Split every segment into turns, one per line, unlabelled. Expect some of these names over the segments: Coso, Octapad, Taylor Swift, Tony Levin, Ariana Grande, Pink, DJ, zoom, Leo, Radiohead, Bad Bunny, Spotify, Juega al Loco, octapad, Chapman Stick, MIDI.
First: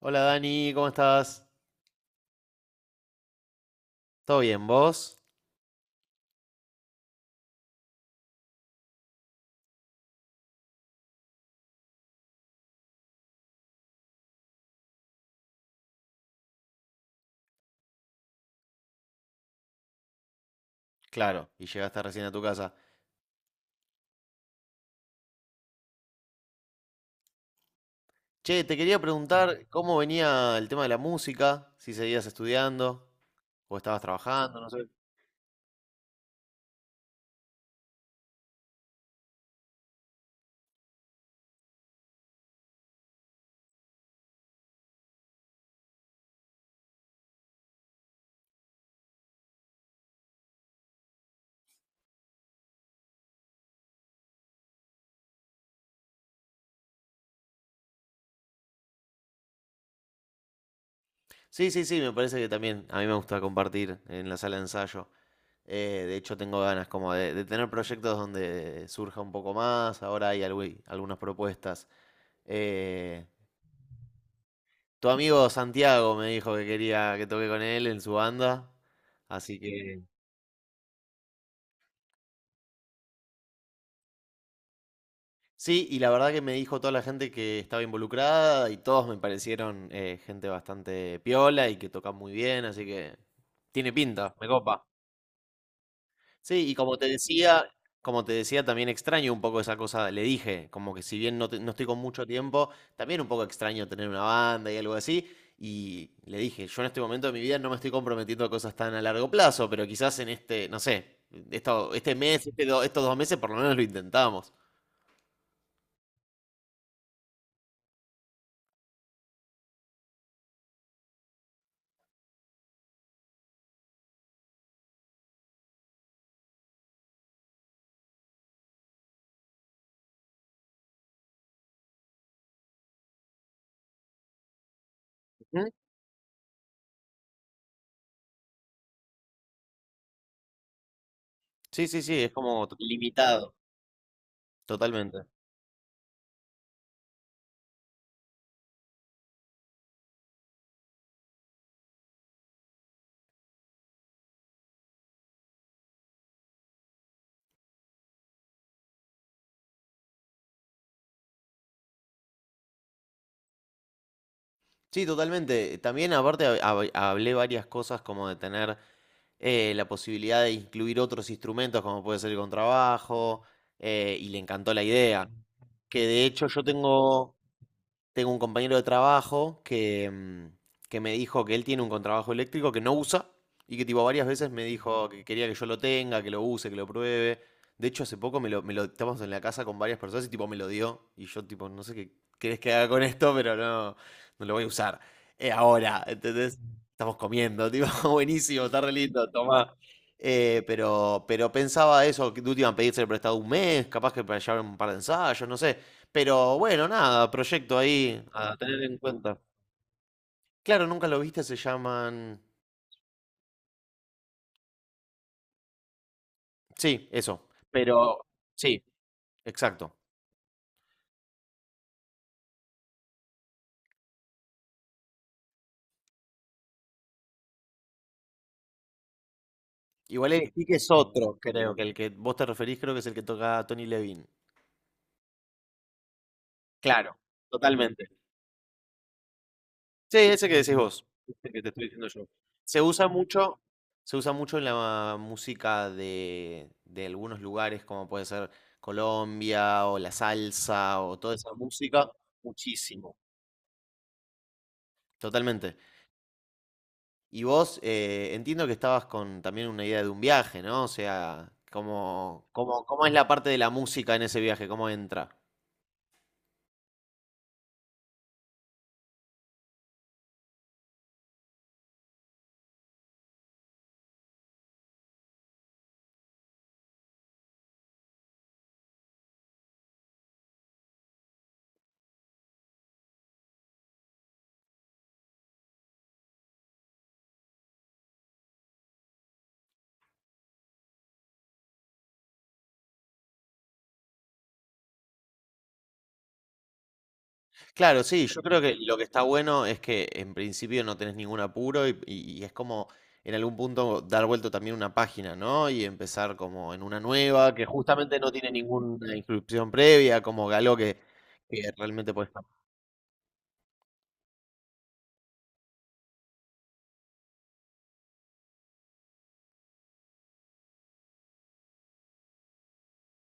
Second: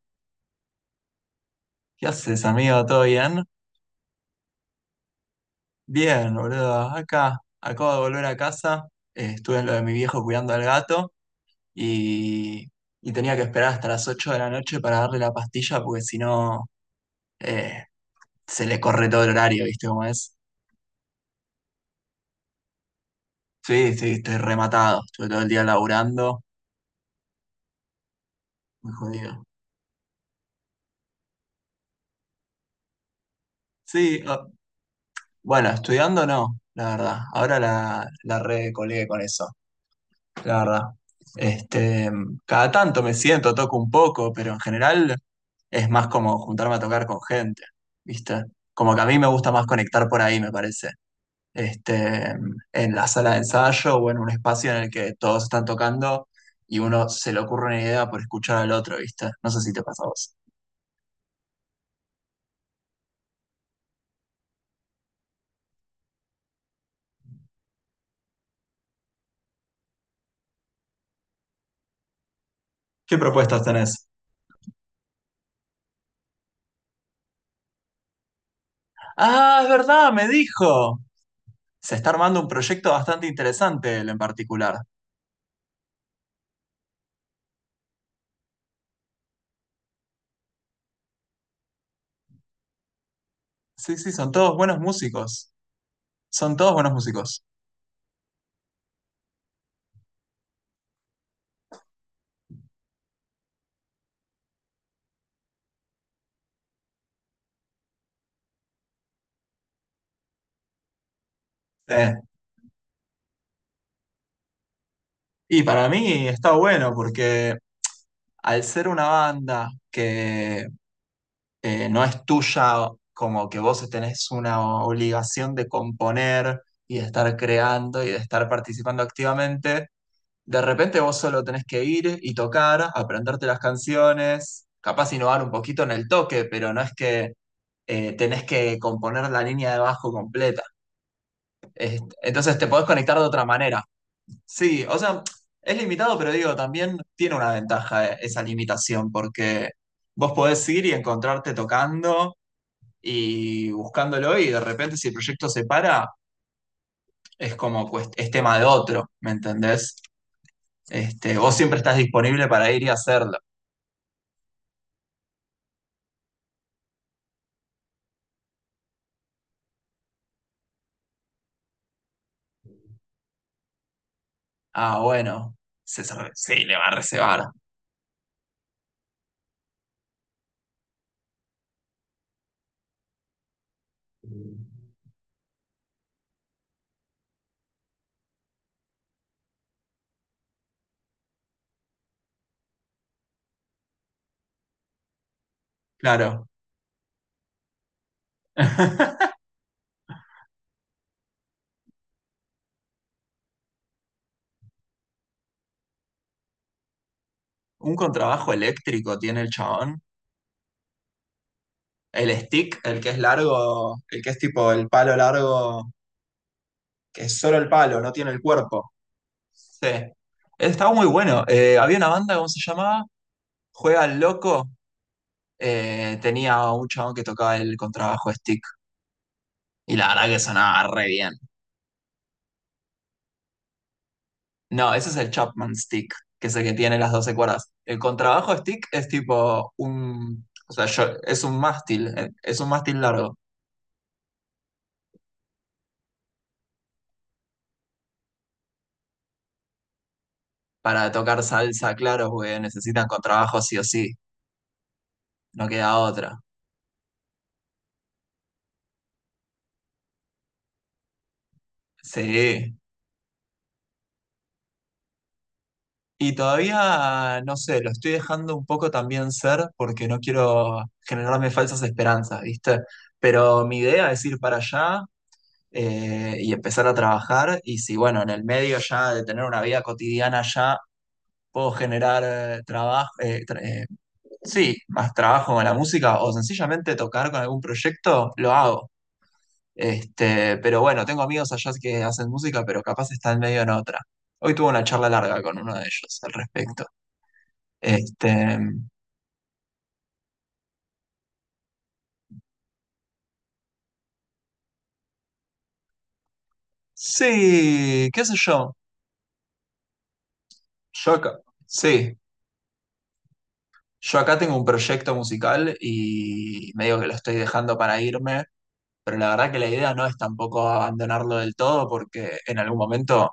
Hola Dani, ¿cómo estás?
¿Qué haces, amigo? ¿Todo bien?
¿Todo bien, vos?
Bien, boludo. Acá, acabo de volver a casa. Estuve en lo de mi viejo cuidando al gato y, y tenía que esperar hasta las 8 de la noche para darle la pastilla porque si no eh, se le corre todo el horario, ¿viste cómo es?
Claro, y llegaste recién a tu casa.
Sí, sí, estoy rematado. Estuve todo el día laburando.
Che, te
Muy
quería
jodido.
preguntar cómo venía el tema de la música, si seguías estudiando o estabas
Sí,
trabajando, no sé.
bueno, estudiando no, la verdad. Ahora la recolegué con eso. La verdad. Este, cada tanto me siento, toco un poco, pero en general es más como juntarme a tocar con gente, ¿viste? Como que a mí me gusta más conectar por ahí, me parece. Este, en la sala de ensayo o en un espacio en el que todos están tocando y uno se le ocurre una idea por escuchar al otro, ¿viste? No sé si te pasa a vos.
Sí, sí, sí, me parece que también a mí me gusta compartir en la sala de ensayo. De hecho, tengo ganas como de tener proyectos donde surja un poco más. Ahora hay algunas propuestas.
¿Qué
Eh,
propuestas tenés?
tu amigo Santiago me dijo que quería que toque con él en su banda, así
Ah, es
que...
verdad, me dijo. Se está armando un proyecto bastante interesante, él en particular.
Sí, y la verdad que me dijo toda la gente que estaba involucrada y todos me parecieron gente bastante piola y que toca muy bien, así que tiene
Sí, sí, son
pinta, me
todos buenos
copa.
músicos. Son
Sí,
todos
y
buenos
como te
músicos.
decía, también extraño un poco esa cosa, le dije, como que si bien no, no estoy con mucho tiempo, también un poco extraño tener una banda y algo así. Y le dije, yo en este momento de mi vida no me estoy comprometiendo a cosas tan a largo plazo, pero quizás en este, no sé,
Sí.
este mes, estos dos meses por lo menos lo intentamos.
Y para mí está bueno porque al ser una banda que no es tuya, como que vos tenés una obligación de componer y de estar creando y de estar participando activamente, de repente vos solo tenés que ir y tocar, aprenderte las canciones, capaz innovar un poquito en el toque, pero no es que tenés que componer la línea de bajo completa.
Sí, sí, sí, es
Entonces te
como
podés conectar de otra
limitado.
manera. Sí, o sea,
Totalmente.
es limitado, pero digo, también tiene una ventaja esa limitación, porque vos podés ir y encontrarte tocando y buscándolo, y de repente si el proyecto se para, es como cuest- es tema de otro, ¿me entendés? Vos siempre estás disponible para ir y hacerlo.
Sí, totalmente. También aparte hablé varias cosas como de tener la posibilidad de incluir otros instrumentos como puede ser el contrabajo, y le encantó la
Ah,
idea.
bueno, se
Que de
sabe-
hecho yo
sí, le va a
tengo...
reservar.
Tengo un compañero de trabajo que, que me dijo que él tiene un contrabajo eléctrico que no usa y que tipo varias veces me dijo que quería que yo lo tenga, que lo use, que lo pruebe. De hecho, hace poco me lo estábamos en la casa con varias personas y tipo me lo dio. Y yo tipo, no sé qué querés que haga con esto, pero no, no lo voy a usar. Ahora,
Claro.
¿entendés? Estamos comiendo, tipo, buenísimo, está re lindo, tomá. Pero pensaba eso, que de última pedirse prestado un mes, capaz que para llevar un par de ensayos, no sé. Pero bueno, nada, proyecto
Un
ahí
contrabajo
a tener en
eléctrico
cuenta.
tiene el chabón.
Claro, nunca lo viste, se
El
llaman.
stick, el que es largo, el que es tipo el palo largo
Sí,
que es
eso.
solo el palo, no
Pero
tiene el
sí,
cuerpo. Sí.
exacto.
Estaba muy bueno. Había una banda, ¿cómo se llamaba? Juega al Loco. Tenía un chabón que tocaba el contrabajo stick. Y la verdad
Igual
que
el que
sonaba
es
re bien.
otro, creo, que el que vos te referís, creo que es el que toca Tony Levin.
No, ese es el Chapman Stick, que es el que tiene las
Claro,
12 cuerdas. El
totalmente.
contrabajo stick es tipo
Sí,
un.
ese que
O
decís
sea,
vos.
yo-
Ese que te estoy diciendo yo.
es un
Se
mástil
usa
largo.
mucho, en la música de algunos lugares, como puede ser Colombia o la salsa
Para
o toda
tocar
esa
salsa,
música,
claro, porque necesitan
muchísimo.
contrabajo sí o sí. No
Totalmente.
queda otra.
Y vos, entiendo que estabas con también una idea de un viaje, ¿no? O sea, ¿cómo,
Sí.
cómo es la parte de la música en ese viaje? ¿Cómo entra?
Y todavía, no sé, lo estoy dejando un poco también ser porque no quiero generarme falsas esperanzas, ¿viste? Pero mi idea es ir para allá y empezar a trabajar y si, bueno, en el medio ya de tener una vida cotidiana ya puedo generar eh, trabajo, eh, tra- eh, sí, más trabajo con la música o sencillamente tocar con algún proyecto, lo hago. Pero bueno, tengo amigos allá que hacen música, pero capaz están medio en otra. Hoy tuve una charla larga con uno de ellos al respecto.
Claro, sí, yo
Este,
creo que lo que está bueno es que en principio no tenés ningún apuro y, y es como en algún punto dar vuelta también una página, ¿no? Y empezar como en una nueva que
sí,
justamente
qué
no
sé
tiene
yo.
ninguna inscripción previa, como algo
Yo acá,
que realmente
sí,
puedes.
yo acá tengo un proyecto musical y medio que lo estoy dejando para irme, pero la verdad que la idea no es tampoco abandonarlo del todo porque en algún momento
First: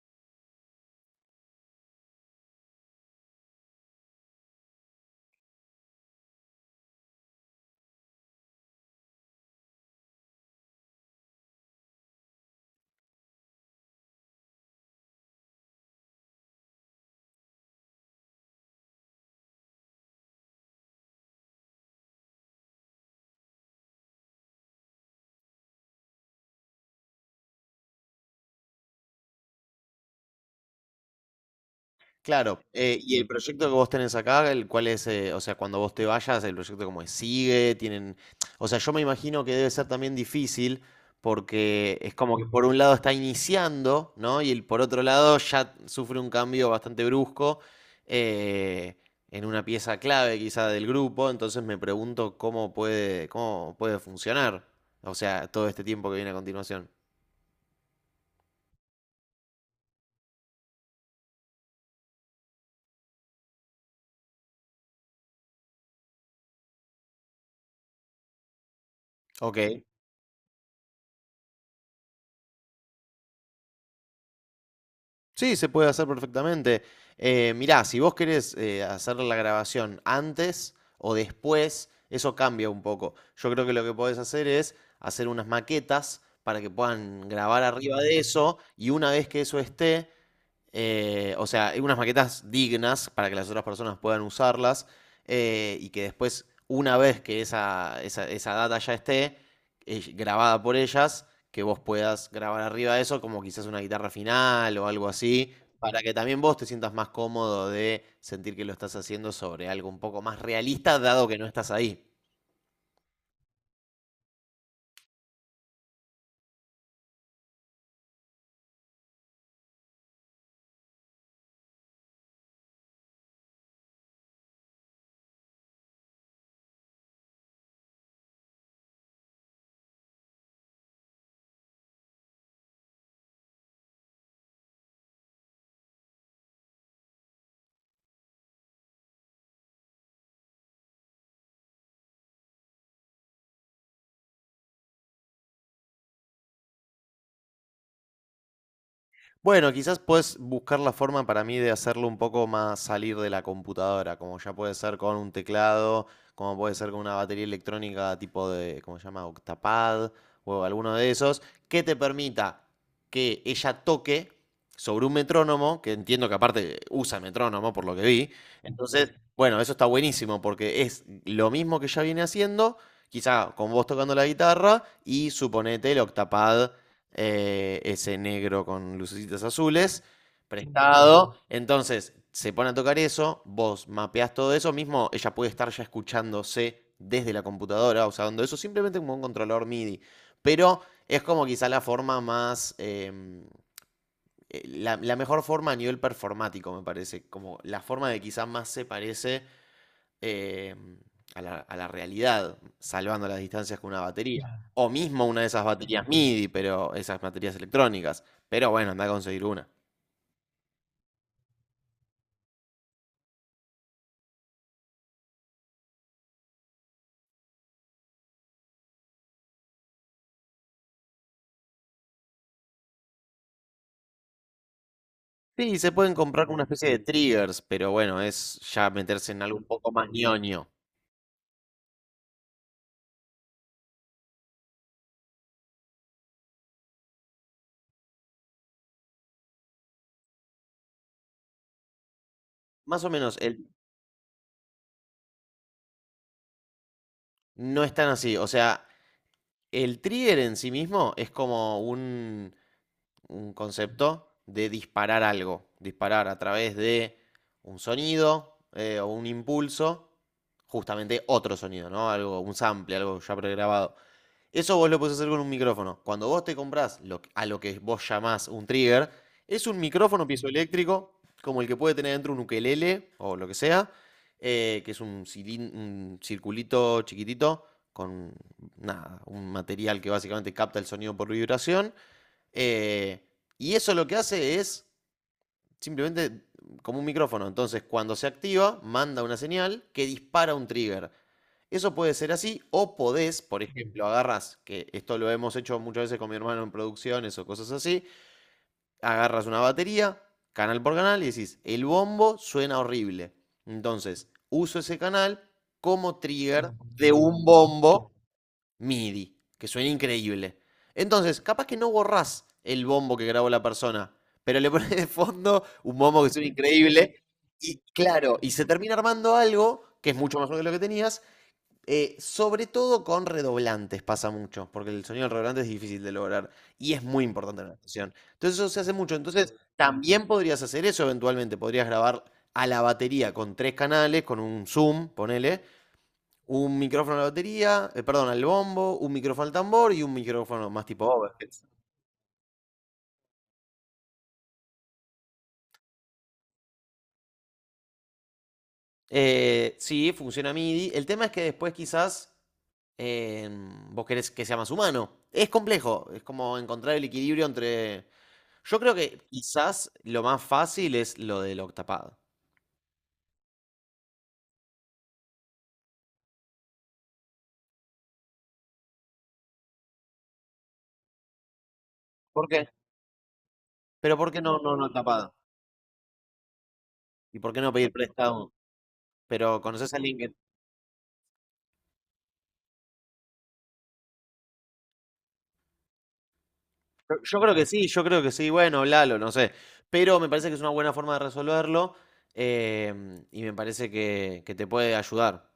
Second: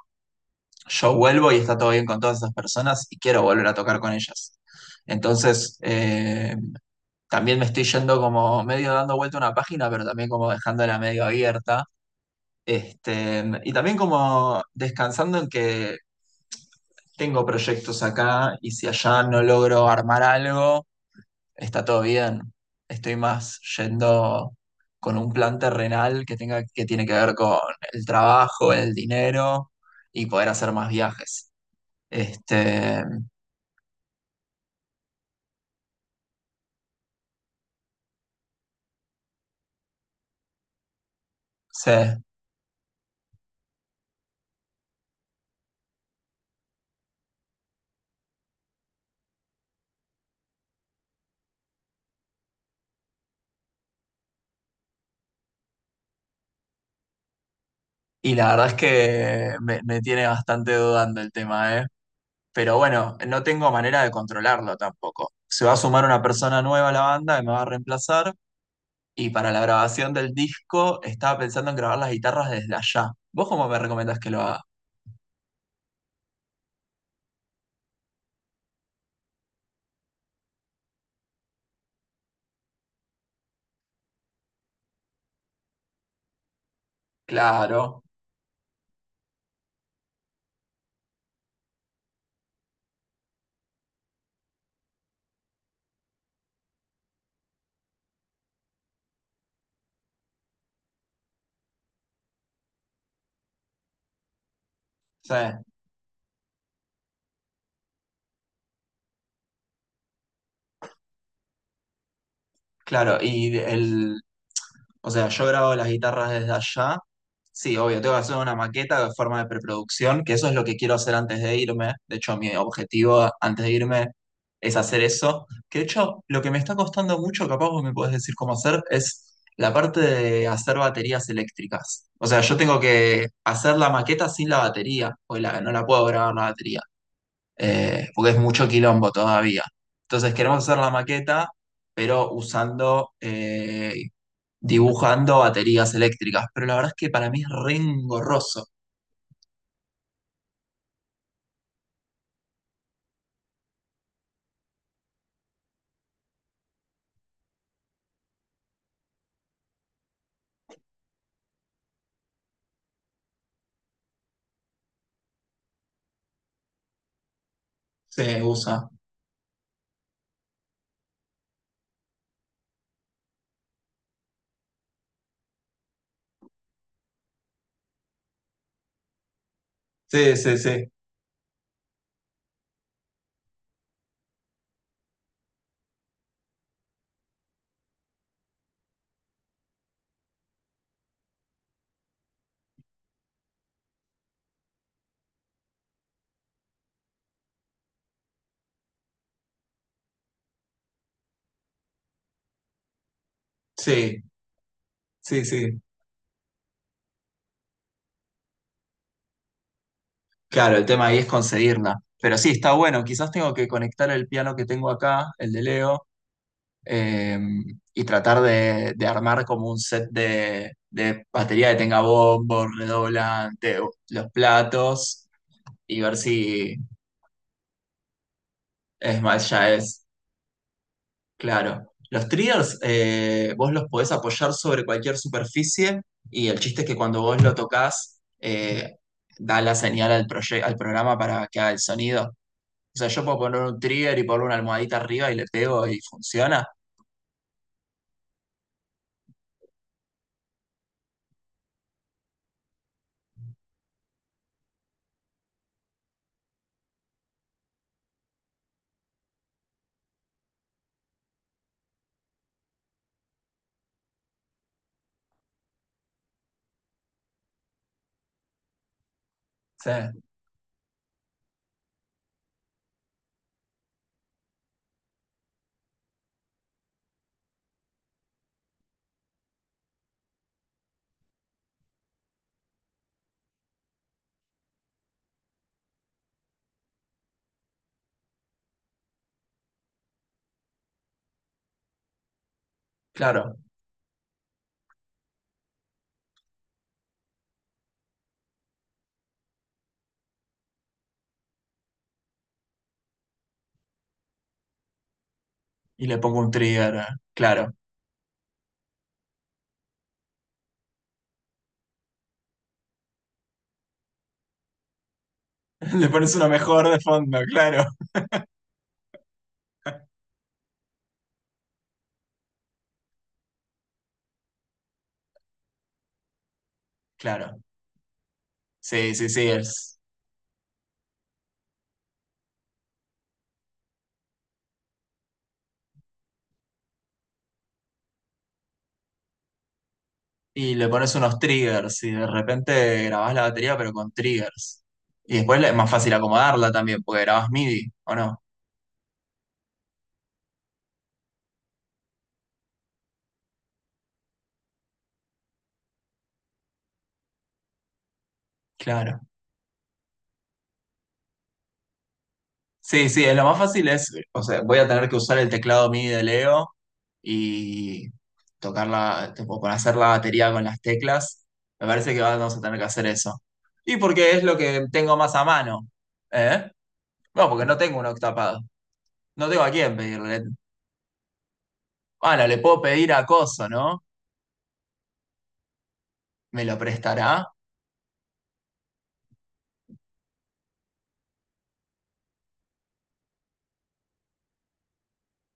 yo vuelvo y está todo bien con todas esas personas y quiero volver a tocar con ellas. Entonces, también me estoy yendo como medio dando vuelta a una página, pero también como dejándola medio abierta. Y también como descansando en que tengo proyectos acá y si allá no logro armar algo, está todo bien. Estoy más yendo con un plan terrenal que tenga, que tiene que ver con el trabajo, el dinero y poder hacer más viajes.
Claro,
Este,
y el proyecto que vos tenés acá, el cual es, o sea, cuando vos te vayas, el proyecto como es, sigue, tienen, o sea, yo me imagino que debe ser también difícil
sí.
porque es como que por un lado está iniciando, ¿no? Y el, por otro lado ya sufre un cambio bastante brusco, eh, en una pieza clave quizá del grupo, entonces me pregunto cómo puede funcionar, o sea, todo este tiempo que viene a continuación.
Y la verdad es que me tiene bastante dudando el tema, ¿eh? Pero bueno, no tengo manera de controlarlo tampoco. Se va a sumar una persona nueva a la banda que me va a reemplazar. Y para
Ok.
la grabación del disco estaba pensando en grabar las guitarras desde allá. ¿Vos cómo me recomendás que lo haga?
Sí, se puede hacer perfectamente. Mirá, si vos querés hacer la grabación antes o después, eso cambia un poco. Yo creo que lo que podés hacer es hacer unas maquetas para que puedan grabar arriba
Claro,
de eso y una vez que eso esté, o sea, unas maquetas dignas para que las otras personas puedan usarlas, y que después, una vez que esa data ya esté grabada por ellas, que vos puedas grabar arriba de eso, como quizás una guitarra final o algo
sí.
así, para que también vos te sientas más cómodo de sentir que lo estás haciendo sobre algo un poco más realista, dado que no estás ahí.
Claro, y el, o sea, yo grabo las guitarras desde allá. Sí, obvio, tengo que hacer una maqueta de forma de preproducción, que eso es lo que quiero hacer antes de irme. De hecho, mi objetivo antes de irme es hacer eso. Que de hecho, lo que me está costando mucho, capaz vos me podés decir cómo hacer, es la parte de hacer baterías eléctricas. O sea, yo tengo que hacer la maqueta sin la batería, o la, no la puedo grabar la batería porque es mucho quilombo todavía. Entonces queremos hacer la maqueta, pero usando, dibujando baterías eléctricas. Pero la verdad es que para mí es re engorroso.
Bueno, quizás puedes buscar la forma para mí de hacerlo un poco más salir de la computadora, como ya puede ser con un teclado, como puede ser con una batería electrónica tipo de, ¿cómo se llama? Octapad o alguno de esos, que te permita que ella toque sobre un metrónomo, que entiendo que aparte usa metrónomo por lo que vi.
Se usa.
Entonces, bueno, eso está buenísimo porque es lo mismo que ya viene haciendo, quizá con vos tocando la guitarra y suponete el Octapad, ese negro con lucecitas azules,
Sí, sí, sí,
prestado. Entonces, se pone a tocar eso, vos mapeás todo eso mismo, ella puede estar ya escuchándose desde la computadora, usando eso simplemente como un controlador MIDI. Pero es como quizá la forma más... la mejor forma a nivel performático, me parece. Como la forma de quizá más se parece, eh, a a la realidad, salvando las distancias con una
sí,
batería. Claro. O mismo una
sí,
de esas
sí.
baterías MIDI, pero esas baterías electrónicas. Pero bueno, anda a conseguir una.
Claro, el tema ahí es conseguirla. Pero sí, está bueno. Quizás tengo que conectar el piano que tengo acá, el de Leo, eh, y tratar de armar como un set de batería que tenga bombo, redoblante, los platos
Sí, se
y
pueden
ver
comprar con una
si
especie de triggers, pero bueno, es ya meterse en
Smash
algo un
ya
poco
es
más ñoño.
claro. Los triggers vos los podés apoyar sobre cualquier superficie y el chiste es que cuando vos lo tocas da la señal al, proye- al programa para que haga el sonido. O
Más
sea,
o
yo
menos,
puedo poner un trigger y poner una almohadita arriba y le pego y funciona.
no es tan así. O sea, el trigger en sí mismo es como un concepto de disparar algo, disparar a través de un sonido, o un impulso, justamente otro sonido, ¿no? Algo, un sample, algo ya pregrabado. Eso vos lo podés hacer con un micrófono. Cuando vos te comprás lo a lo que vos llamás un trigger, es un
Sí,
micrófono piezoeléctrico, como el que puede tener dentro un ukelele o lo que sea, que es un circulito chiquitito con nada, un material que básicamente capta el sonido por vibración, eh, y eso lo que hace es simplemente como un micrófono. Entonces, cuando se activa, manda una señal que dispara un trigger. Eso puede ser así, o podés,
claro.
por ejemplo, agarras, que esto lo hemos hecho muchas veces con mi hermano en producciones o cosas así, agarras una batería, canal por canal, y decís, el bombo suena horrible. Entonces, uso ese canal
Y
como
le pongo un
trigger
trigger,
de un
claro.
bombo MIDI, que suena increíble. Entonces, capaz que no borrás el bombo que grabó la persona, pero le pones de fondo un
Le
bombo que
pones
suena
uno mejor de
increíble
fondo,
y
claro.
claro, y se termina armando algo que es mucho mejor que lo que tenías, sobre todo con redoblantes pasa mucho, porque el sonido del redoblante es difícil de lograr y es muy
Claro.
importante en la actuación. Entonces eso se hace
Sí,
mucho.
sí, sí,
Entonces
es.
también podrías hacer eso eventualmente, podrías grabar a la batería con tres canales, con un zoom, ponele, un micrófono a la batería, perdón, al bombo, un micrófono al tambor y un micrófono
Y
más
le
tipo
pones unos
overheads.
triggers y de repente grabás la batería pero con triggers. Y después le- es más fácil acomodarla también, porque grabás MIDI, ¿o no?
Sí, funciona MIDI. El tema es que después quizás eh, vos querés que sea más humano. Es complejo, es como encontrar el equilibrio entre... Yo creo
Claro.
que quizás lo más fácil es lo del octapado.
Sí, sí, es lo más fácil es, o sea, voy a tener que usar el teclado MIDI de Leo y tocarla, tipo, para hacer la batería con las teclas. Me parece que
¿Por
vamos a
qué?
tener que hacer eso. Y
Pero ¿por
porque
qué
es lo
no, no
que tengo
octapado?
más a mano, ¿eh?
¿Y
No,
por qué
porque
no
no
pedir
tengo un
prestado?
octapado. No
Pero
tengo a
conoces
quién
a alguien que...
pedirle. Bueno, le puedo pedir a Coso, ¿no? ¿Me lo
Yo,
prestará?
creo que sí, yo creo que sí, bueno, hablalo, no sé. Pero me parece que es una buena forma de resolverlo, y me parece que te puede ayudar.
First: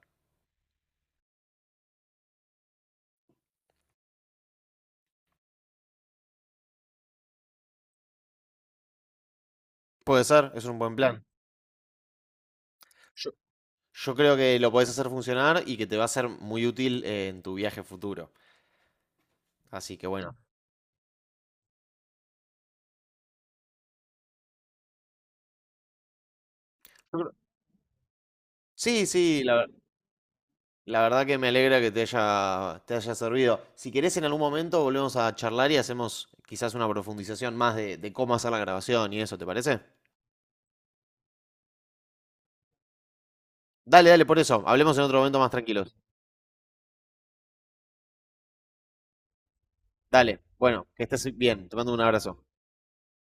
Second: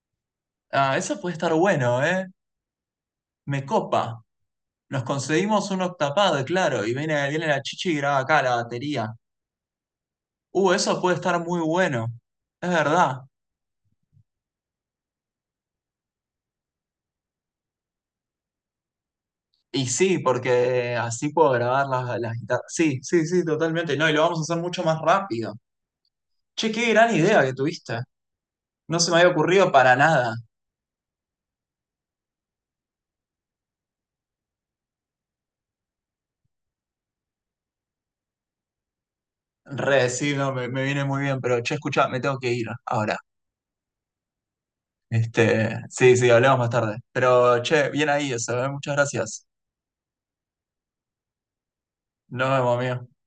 Ah, eso puede estar bueno, ¿eh? Me copa. Nos conseguimos un octapad, claro, y viene, viene la chichi y graba acá la batería.
Puede ser, es un buen
Eso puede
plan.
estar muy bueno. Es verdad.
Yo creo que lo podés hacer funcionar y que te va a ser muy útil en tu viaje futuro.
Y
Así que
sí,
bueno.
porque así puedo grabar las guitarras. Sí, sí, sí, totalmente. No, y lo vamos a hacer mucho más rápido. Che, qué gran
yo creo-
idea que tuviste. No
Sí,
se me había
sí,
ocurrido para nada.
la verdad que me alegra que te haya servido. Si querés, en algún momento volvemos a charlar y hacemos quizás una profundización más de cómo hacer la grabación y eso, ¿te parece?
Re, sí, no, me viene muy bien, pero che, escucha, me tengo que ir ahora.
Dale, dale, por eso. Hablemos en otro momento más tranquilos.
Sí, sí, hablamos más tarde. Pero che, bien ahí eso, ¿eh? Muchas gracias.
Dale, bueno, que estés bien. Te mando un abrazo.
Nos vemos, amigo.